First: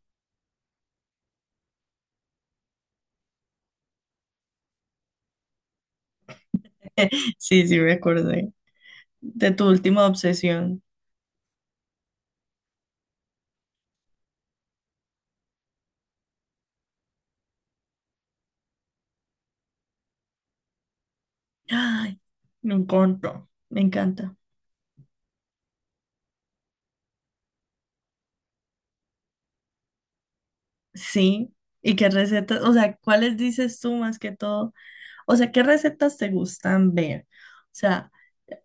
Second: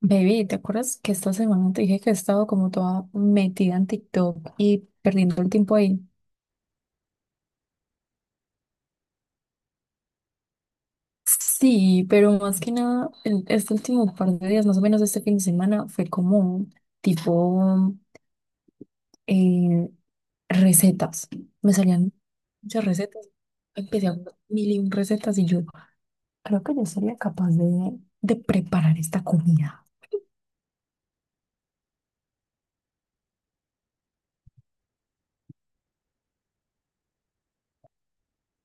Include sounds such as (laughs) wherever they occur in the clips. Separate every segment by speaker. Speaker 1: Baby, ¿te acuerdas que esta semana te dije que he estado como toda metida en TikTok y perdiendo el tiempo ahí?
Speaker 2: (laughs) Sí, sí, me acordé de tu última obsesión.
Speaker 1: Sí, pero más que nada, este último par de días, más o menos este fin de semana, fue como tipo eh, recetas. Me salían
Speaker 2: Ay, lo
Speaker 1: muchas recetas.
Speaker 2: encuentro. Me
Speaker 1: Empecé a ver
Speaker 2: encanta.
Speaker 1: mil y un recetas y yo creo que yo sería capaz de preparar esta comida.
Speaker 2: Sí. ¿Y qué recetas? O sea, ¿cuáles dices tú más que todo? O sea, ¿qué recetas te gustan ver? O sea,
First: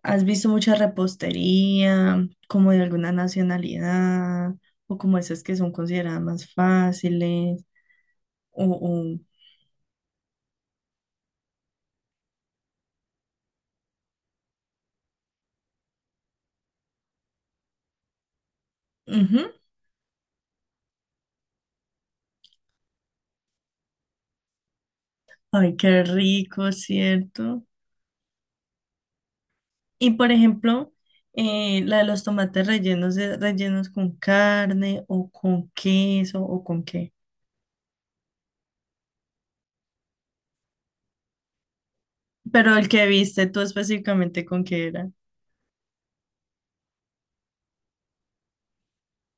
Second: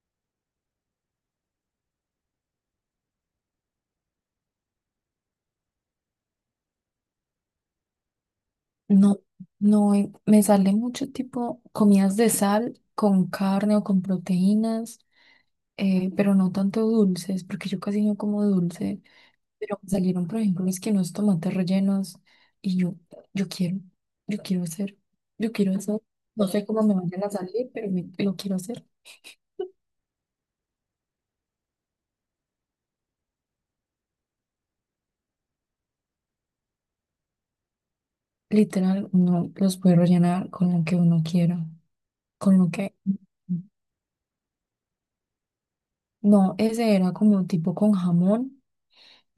Speaker 2: ¿has visto mucha repostería, como de alguna nacionalidad, o como esas que son consideradas más fáciles? O,
Speaker 1: No,
Speaker 2: o-
Speaker 1: no, me sale mucho tipo comidas de sal con carne o con proteínas. Pero no tanto dulces, porque yo casi no como dulce,
Speaker 2: Ujú.
Speaker 1: pero me salieron, por ejemplo, es que unos tomates rellenos y yo, yo quiero, yo quiero hacer, yo quiero
Speaker 2: Ay,
Speaker 1: hacer,
Speaker 2: qué
Speaker 1: no sé
Speaker 2: rico,
Speaker 1: cómo me vayan a
Speaker 2: ¿cierto?
Speaker 1: salir, pero lo quiero hacer.
Speaker 2: Y por ejemplo, la de los tomates rellenos de rellenos con carne o con queso o con qué.
Speaker 1: Literal, no los puede rellenar con lo que uno quiera, con lo
Speaker 2: Pero el
Speaker 1: que...
Speaker 2: que viste tú específicamente con qué era.
Speaker 1: No, ese era como tipo con jamón,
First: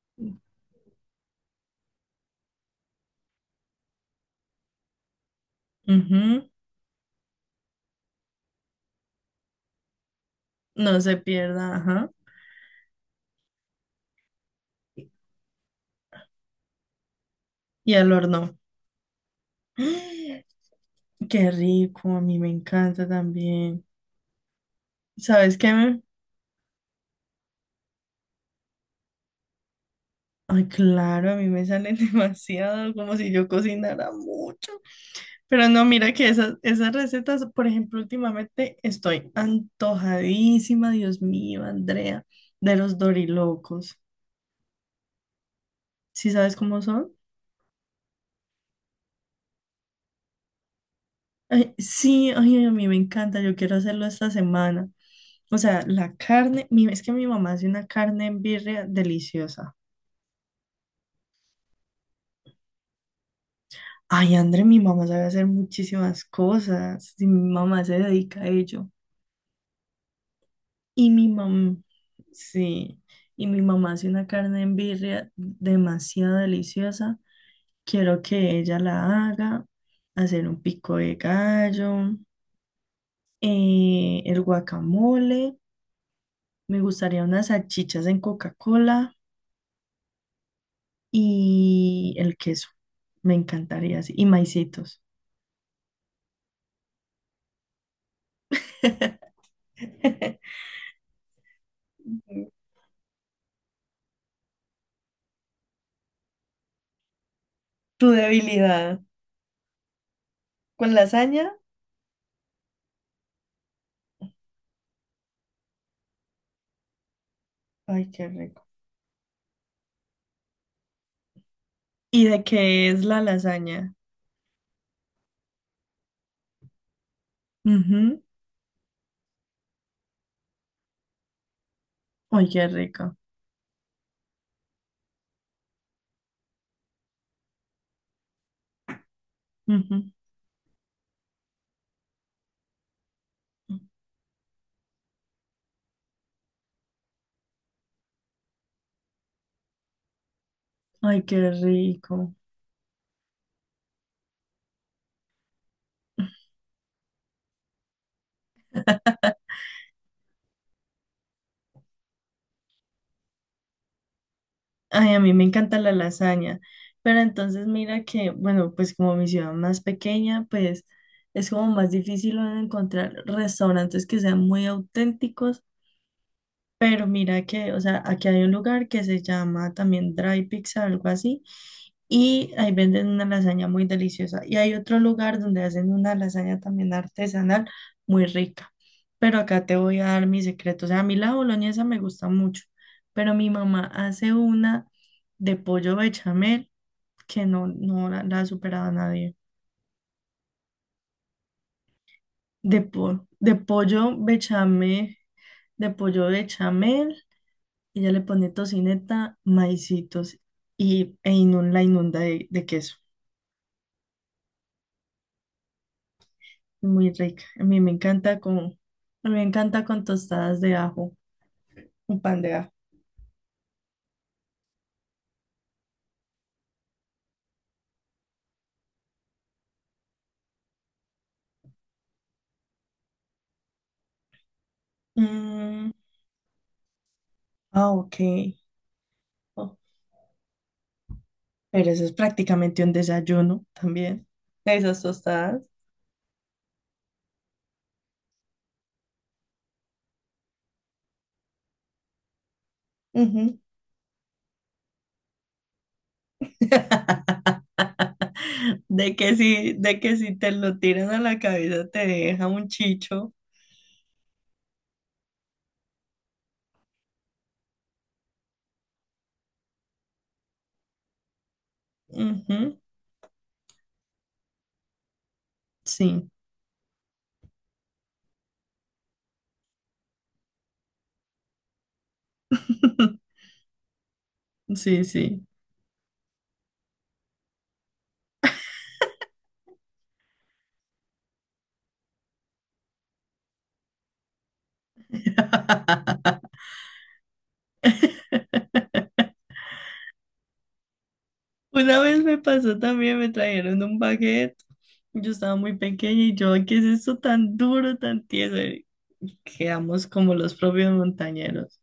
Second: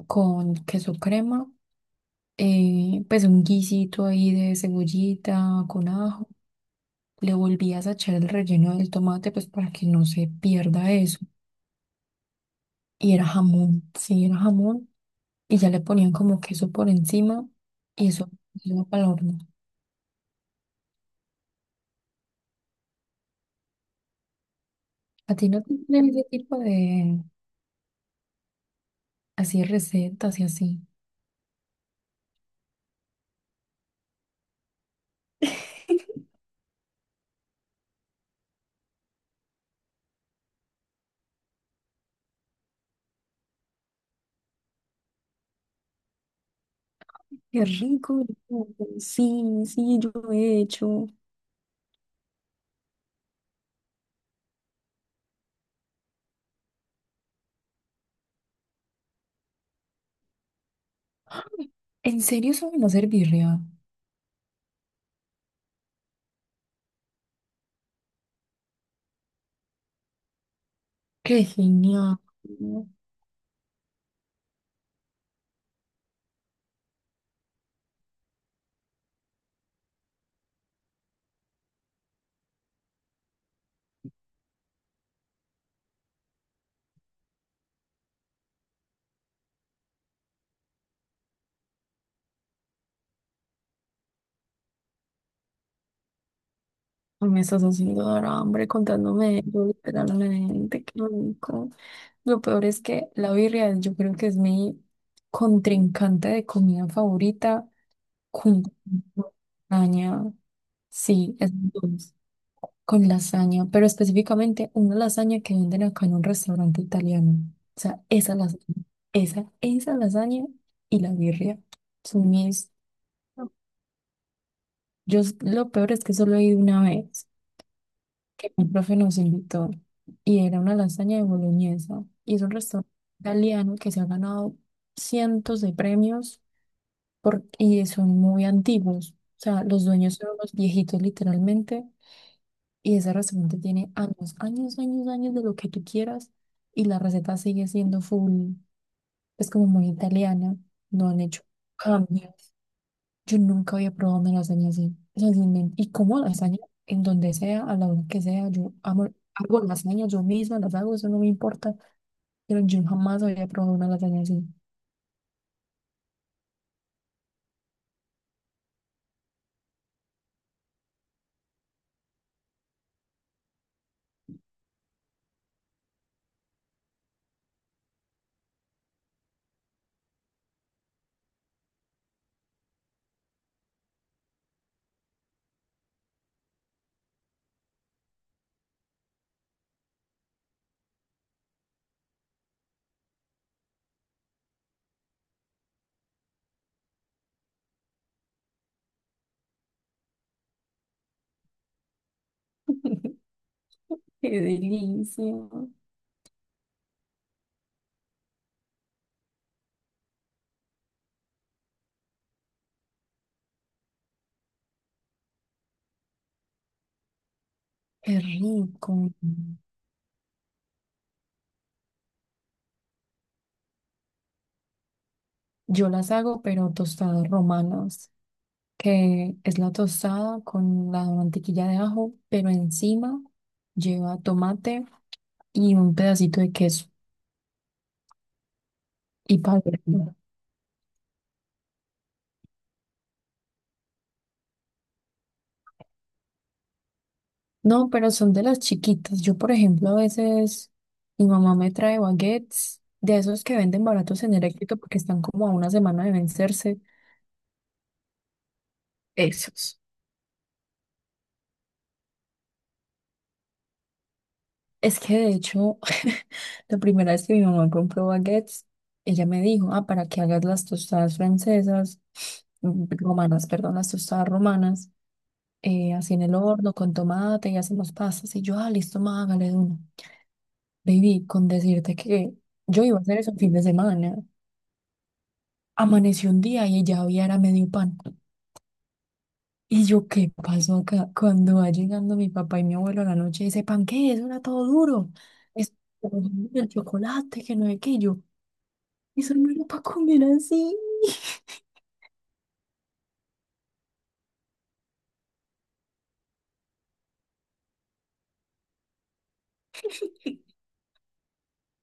Speaker 1: con queso crema, pues un guisito ahí de cebollita, con ajo.
Speaker 2: Ujú.
Speaker 1: Le volvías a echar el relleno del tomate, pues para que no se pierda
Speaker 2: No se
Speaker 1: eso.
Speaker 2: pierda, ajá.
Speaker 1: Y era jamón, sí, era jamón. Y ya le ponían como queso por encima
Speaker 2: Y
Speaker 1: y
Speaker 2: al
Speaker 1: eso
Speaker 2: horno.
Speaker 1: iba para el horno.
Speaker 2: (gasps) ¡Ah! Qué rico, a mí me encanta también.
Speaker 1: ¿A ti
Speaker 2: ¿Sabes
Speaker 1: no te
Speaker 2: qué? me-
Speaker 1: gustan ese tipo de así recetas y
Speaker 2: Ay,
Speaker 1: así?
Speaker 2: claro, a mí me salen (laughs) demasiado, como si yo cocinara mucho. Pero no, mira
Speaker 1: (laughs)
Speaker 2: que esas recetas, por ejemplo, últimamente estoy antojadísima, Dios mío, Andrea, de los dorilocos. ¿Sí sabes cómo son?
Speaker 1: Qué rico, rico. Sí, sí, yo lo he hecho.
Speaker 2: Ay, sí, ay, a mí me encanta, yo quiero hacerlo esta semana. O sea, es que mi mamá hace una carne en birria deliciosa.
Speaker 1: ¿En serio saben hacer birria?
Speaker 2: Ay, Andrea, mi mamá sabe hacer muchísimas cosas, y mi mamá se dedica a ello. Y mi
Speaker 1: ¡Qué
Speaker 2: mamá,
Speaker 1: genial!
Speaker 2: sí, y mi mamá hace una carne en birria demasiado deliciosa. Quiero que ella la haga, hacer un pico de gallo, el guacamole, me gustaría unas salchichas en Coca-Cola y el queso. Me encantaría así. Y maicitos.
Speaker 1: Me estás haciendo dar hambre contándome eso,
Speaker 2: (laughs)
Speaker 1: literalmente. Qué rico. Lo peor es que la birria yo creo que es mi contrincante de comida favorita
Speaker 2: Tu
Speaker 1: con
Speaker 2: debilidad.
Speaker 1: lasaña,
Speaker 2: ¿Con
Speaker 1: sí,
Speaker 2: lasaña?
Speaker 1: es dulce, con lasaña, pero específicamente una lasaña que venden acá en un restaurante italiano. O sea,
Speaker 2: Ay, qué
Speaker 1: esa lasaña,
Speaker 2: rico.
Speaker 1: esa lasaña y la birria
Speaker 2: ¿Y
Speaker 1: son
Speaker 2: de
Speaker 1: mis...
Speaker 2: qué es la lasaña?
Speaker 1: Lo peor es que solo he ido una vez
Speaker 2: Ujú.
Speaker 1: que mi profe nos invitó y era una lasaña de boloñesa y es
Speaker 2: Ay,
Speaker 1: un
Speaker 2: qué
Speaker 1: restaurante
Speaker 2: rico.
Speaker 1: italiano que se ha ganado cientos de premios por, y son muy antiguos. O sea, los
Speaker 2: Ujú.
Speaker 1: dueños son unos viejitos literalmente y ese restaurante tiene años, años, años, años de lo que tú quieras y la receta sigue siendo full, es como muy italiana, no han
Speaker 2: Ay,
Speaker 1: hecho
Speaker 2: qué rico.
Speaker 1: cambios. Yo nunca había probado una lasaña así. O sea, sin men- y como lasaña, en donde sea, a la hora que sea, yo amo, hago lasaña yo misma, las hago, eso no me importa. Pero yo jamás había probado una lasaña así.
Speaker 2: Ay, a mí me encanta la lasaña, pero entonces mira que, bueno, pues como mi ciudad más pequeña, pues es como más difícil encontrar restaurantes que sean muy auténticos, pero mira que, o sea, aquí hay un lugar que se llama también Dry Pizza, algo así, y ahí venden una lasaña muy deliciosa. Y hay otro lugar donde hacen una lasaña también artesanal muy rica. Pero acá te voy a dar mi secreto. O sea, a mí la boloñesa me gusta mucho, pero mi mamá hace una de pollo bechamel que no, no la, la ha superado a nadie. De pollo
Speaker 1: Qué
Speaker 2: bechamel,
Speaker 1: delicia,
Speaker 2: de pollo bechamel. Ella le pone tocineta, maicitos la inunda de queso. Muy rica.
Speaker 1: qué rico.
Speaker 2: A mí me encanta con tostadas de ajo, un pan de ajo.
Speaker 1: Yo las hago, pero tostadas romanas, que es la tostada con la mantequilla de ajo, pero encima lleva tomate y
Speaker 2: Mm,
Speaker 1: un pedacito de queso
Speaker 2: ah, ok.
Speaker 1: y pavo.
Speaker 2: Oh, pero eso es prácticamente un desayuno también. Esas tostadas.
Speaker 1: No, pero son de las chiquitas. Yo, por ejemplo, a veces mi mamá me trae baguettes de esos que
Speaker 2: Ujú.
Speaker 1: venden baratos en Electrito porque están como a una semana de vencerse.
Speaker 2: (laughs)
Speaker 1: Esos.
Speaker 2: De que si te lo tiran a la cabeza te deja un chicho.
Speaker 1: Es que de hecho, (laughs) la primera vez que mi mamá compró baguettes, ella me dijo, ah, para que hagas las tostadas francesas,
Speaker 2: Ujú.
Speaker 1: mm, romanas, perdón, las tostadas romanas, así en
Speaker 2: Sí,
Speaker 1: el horno con tomate y hacemos pastas. Y yo, ah, listo, ma, hágale de una. Baby, con decirte que yo iba a hacer eso
Speaker 2: (laughs)
Speaker 1: un fin de semana.
Speaker 2: sí, sí.
Speaker 1: Amaneció un día y ya había era medio pan. Y yo, ¿qué pasó acá? Cuando va llegando mi papá y mi abuelo a la noche, dice, ¿pan qué? Eso era todo duro. Es
Speaker 2: (laughs)
Speaker 1: (laughs) el chocolate, que no es que yo. Eso no era para comer así.
Speaker 2: Una vez me pasó también, me trajeron un baguette. Yo estaba muy pequeña y yo, ¿qué es esto tan duro, tan tieso? Y quedamos como los propios montañeros.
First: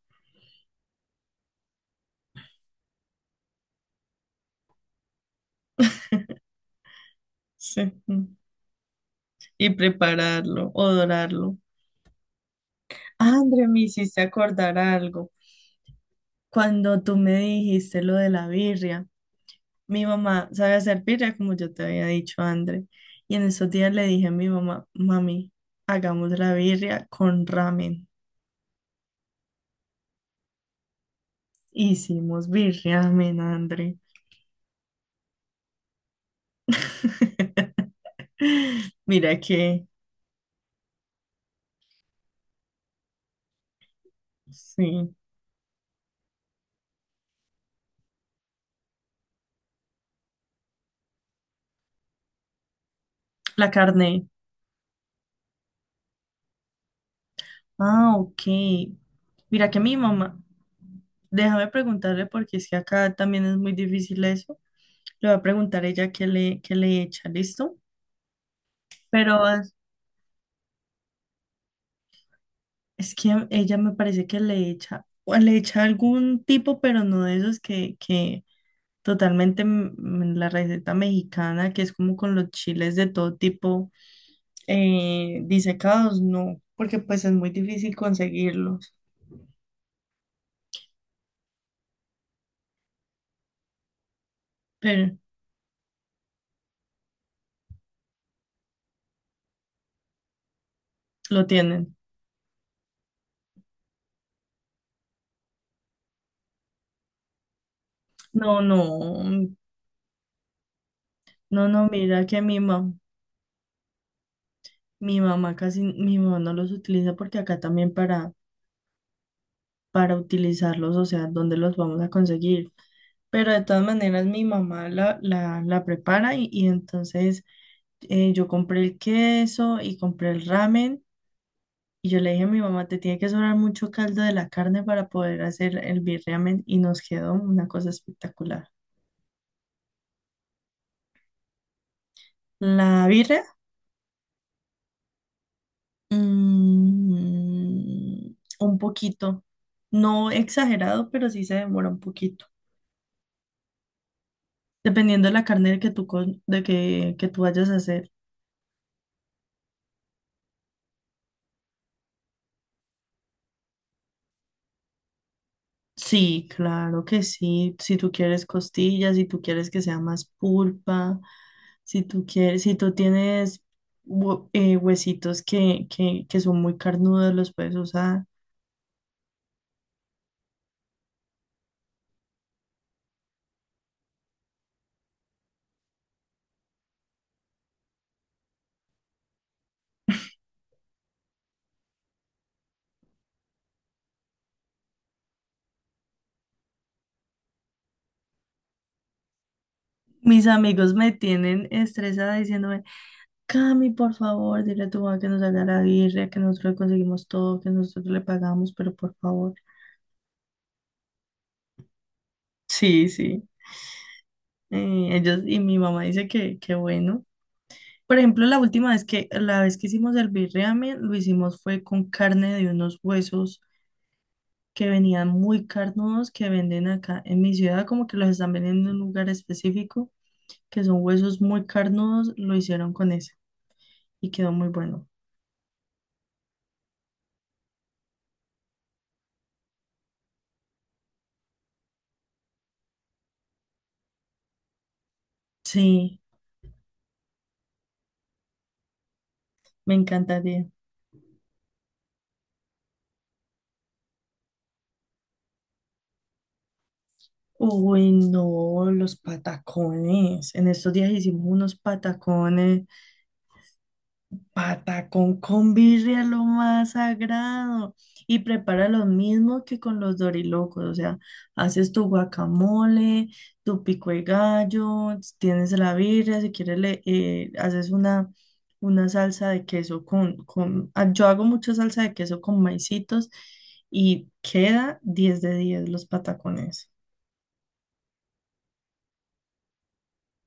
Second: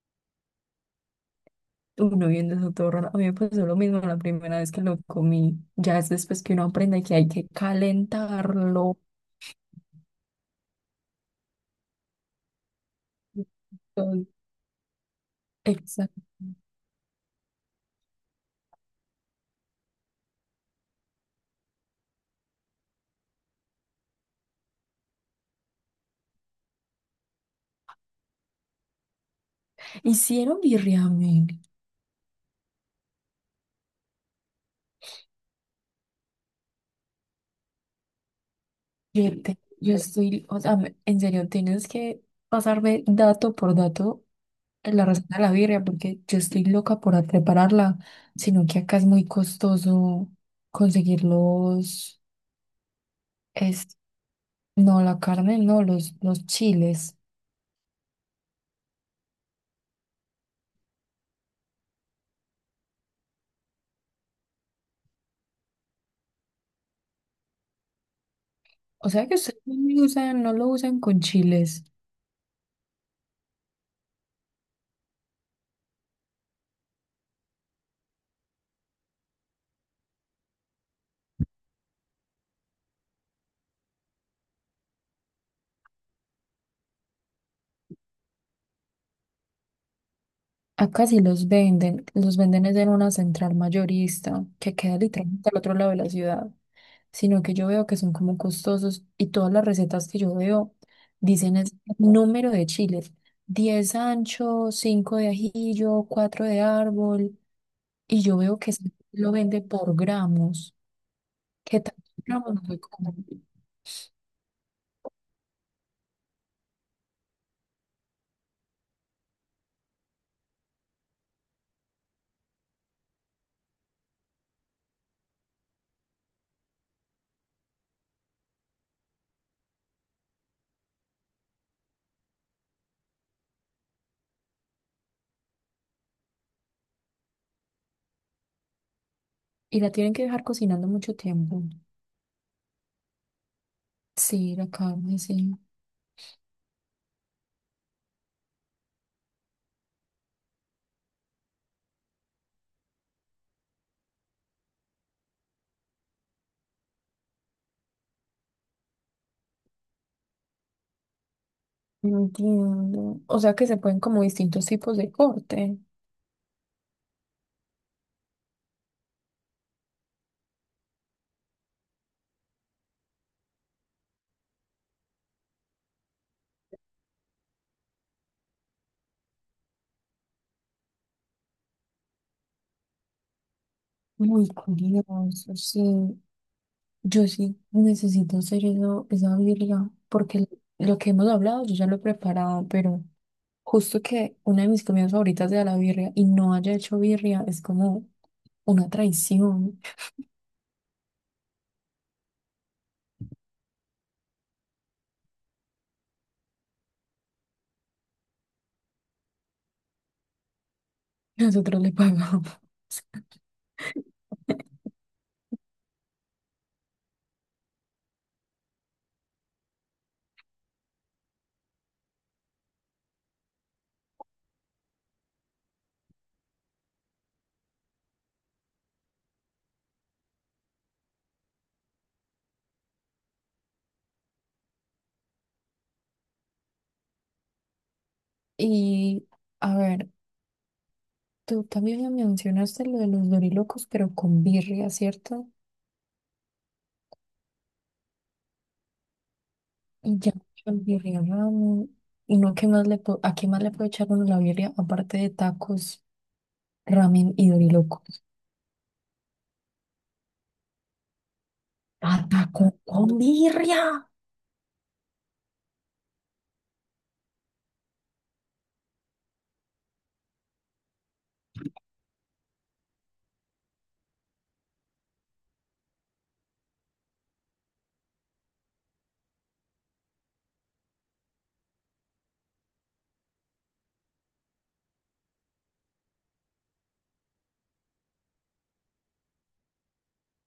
Speaker 1: Uno viendo eso todo raro. A mí me pasó lo mismo la primera vez que lo comí. Ya es después que uno aprende que hay que
Speaker 2: Sí. Mm.
Speaker 1: calentarlo.
Speaker 2: Y prepararlo o dorarlo. Ah, André, me hiciste
Speaker 1: Entonces,
Speaker 2: acordar algo.
Speaker 1: exacto.
Speaker 2: Cuando tú me dijiste lo de la birria, mi mamá sabe hacer birria, como yo te había dicho, André. Y en esos días le dije a mi mamá, mami, hagamos la birria con ramen.
Speaker 1: Hicieron birriamen.
Speaker 2: Hicimos birria, ramen, André. (laughs)
Speaker 1: Yo,
Speaker 2: Mira
Speaker 1: te-
Speaker 2: que,
Speaker 1: yo estoy, o sea, en serio, tienes que pasarme dato por dato la
Speaker 2: sí,
Speaker 1: receta de la birria, porque yo estoy loca por prepararla, sino que acá es muy costoso conseguir los,
Speaker 2: la
Speaker 1: es,
Speaker 2: carne.
Speaker 1: no, la carne, no, los chiles.
Speaker 2: Ah, ok. Mira que mi mamá, déjame preguntarle porque es que acá también es muy difícil eso. Le voy a preguntar a ella qué le echa, ¿listo?
Speaker 1: O sea que
Speaker 2: Pero
Speaker 1: ustedes
Speaker 2: es
Speaker 1: no lo usan, no lo usan con chiles.
Speaker 2: es que ella me parece que le echa, o le echa algún tipo, pero no de esos que totalmente mm, la receta mexicana, que es como con los chiles de todo tipo. Disecados, no, porque pues es muy difícil conseguirlos,
Speaker 1: Acá sí los venden es en una central mayorista que queda
Speaker 2: pero
Speaker 1: literalmente al otro lado de la ciudad, sino que yo veo que son como costosos y todas las recetas que yo veo
Speaker 2: lo
Speaker 1: dicen es
Speaker 2: tienen.
Speaker 1: número de chiles, 10 ancho, 5 de ajillo, 4 de árbol, y yo veo
Speaker 2: No,
Speaker 1: que sí
Speaker 2: no,
Speaker 1: lo vende por gramos,
Speaker 2: no,
Speaker 1: que
Speaker 2: no,
Speaker 1: tantos
Speaker 2: mira que
Speaker 1: gramos no soy como,
Speaker 2: mi mamá casi, mi mamá no los utiliza porque acá también para utilizarlos, o sea, ¿dónde los vamos a conseguir? Pero de todas maneras mi mamá la prepara y entonces yo compré el queso y compré el ramen. Y yo le dije a mi mamá, te tiene que sobrar mucho caldo de la carne para poder hacer el birriamen y nos quedó una cosa espectacular.
Speaker 1: y la tienen que dejar cocinando mucho tiempo.
Speaker 2: La birria,
Speaker 1: Sí, la carne, sí.
Speaker 2: mm, un poquito, no exagerado, pero sí se demora un poquito, dependiendo de la carne que tú, que tú vayas a hacer.
Speaker 1: Entiendo. O sea que se pueden como distintos tipos de corte.
Speaker 2: Sí, claro que sí, si tú quieres costillas, si tú quieres que sea más pulpa. Si tú quieres, si tú tienes huesitos que son muy carnudos, los puedes usar.
Speaker 1: Muy curioso, sí. Yo sí necesito hacer eso, esa birria, porque lo que hemos hablado yo ya lo he preparado, pero justo que una de mis comidas favoritas sea la birria y no haya hecho birria es como una traición.
Speaker 2: Mis amigos me tienen estresada diciéndome, Cami, por favor, dile a tu mamá que nos haga la birria, que nosotros le conseguimos todo, que nosotros le pagamos, pero por favor.
Speaker 1: (laughs) Nosotros le pagamos.
Speaker 2: Sí, sí.
Speaker 1: (laughs)
Speaker 2: Ellos, y mi mamá dice que bueno. Por ejemplo, la vez que hicimos el birriamen, lo hicimos fue con carne de unos huesos que venían muy carnudos que venden acá en mi ciudad, como que los están vendiendo en un lugar específico, que son huesos muy carnudos, lo hicieron con ese y quedó muy bueno.
Speaker 1: Y a ver, tú también me mencionaste lo de los dorilocos, pero con birria, ¿cierto?
Speaker 2: Sí, me
Speaker 1: Y ya,
Speaker 2: encantaría.
Speaker 1: el birria ramen. ¿Y no, ¿qué más le puedo, a qué más le puede echar uno la birria? Aparte de tacos, ramen y
Speaker 2: Uy,
Speaker 1: dorilocos.
Speaker 2: no, los patacones. En estos días hicimos unos
Speaker 1: ¡Ah, taco
Speaker 2: patacones.
Speaker 1: con birria!
Speaker 2: Pata con convirre lo más sagrado y prepara lo mismo que con los dorilocos, o sea, haces tu guacamole, tu pico de gallo, tienes la birria, si quieres le una salsa de queso con ah, yo hago mucha salsa de queso con maicitos y queda 10 de 10 los patacones.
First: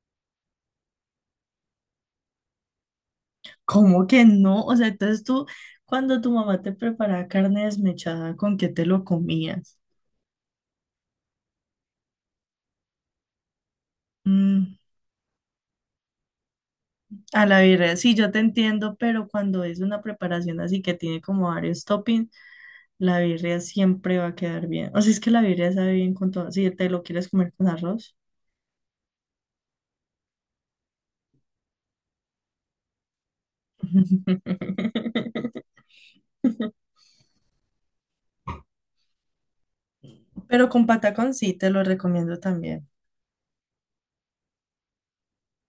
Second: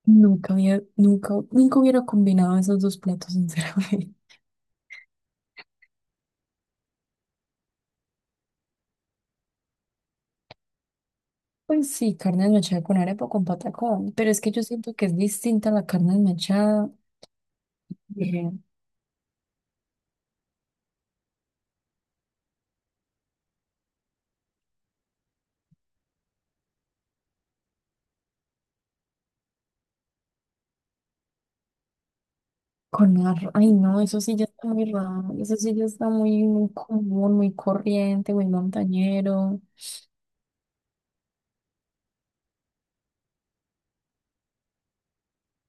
Speaker 1: Nunca había, nunca, nunca hubiera combinado esos dos platos,
Speaker 2: ¿Cómo
Speaker 1: sinceramente.
Speaker 2: que
Speaker 1: (laughs)
Speaker 2: no? O sea, entonces tú, cuando tu mamá te preparaba carne desmechada, ¿con qué te lo comías?
Speaker 1: Pues sí, carne desmechada con arepa o con patacón. Pero es que yo
Speaker 2: Mm.
Speaker 1: siento que es distinta la carne desmechada
Speaker 2: A la birria, sí, yo te
Speaker 1: eh,
Speaker 2: entiendo, pero cuando es una preparación así que tiene como varios toppings, la birria siempre va a quedar bien. O sea, es que la birria sabe bien con todo. Si te lo quieres comer con arroz.
Speaker 1: con arroz. Ay, no, eso sí ya está muy raro. Eso sí
Speaker 2: (laughs)
Speaker 1: ya está muy, muy común, muy corriente, muy montañero.
Speaker 2: Pero con patacón sí, te lo recomiendo también.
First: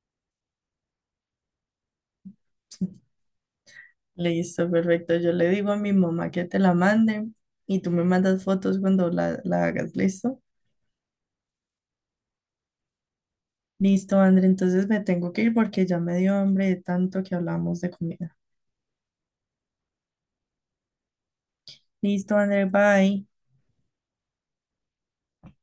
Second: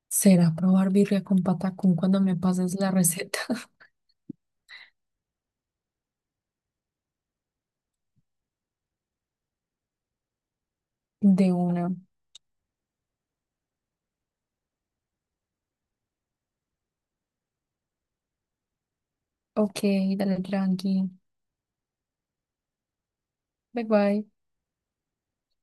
Speaker 1: Será probar birria con patacón cuando me pases la receta (laughs)
Speaker 2: Listo, perfecto. Yo le digo a mi mamá que te la mande y tú me mandas fotos cuando la hagas, ¿listo?
Speaker 1: de una.
Speaker 2: Listo, André, entonces me tengo que ir porque ya me dio hambre de tanto que hablamos de comida.
Speaker 1: Ok, dale tranqui.
Speaker 2: Listo, André, bye.
Speaker 1: Bye bye.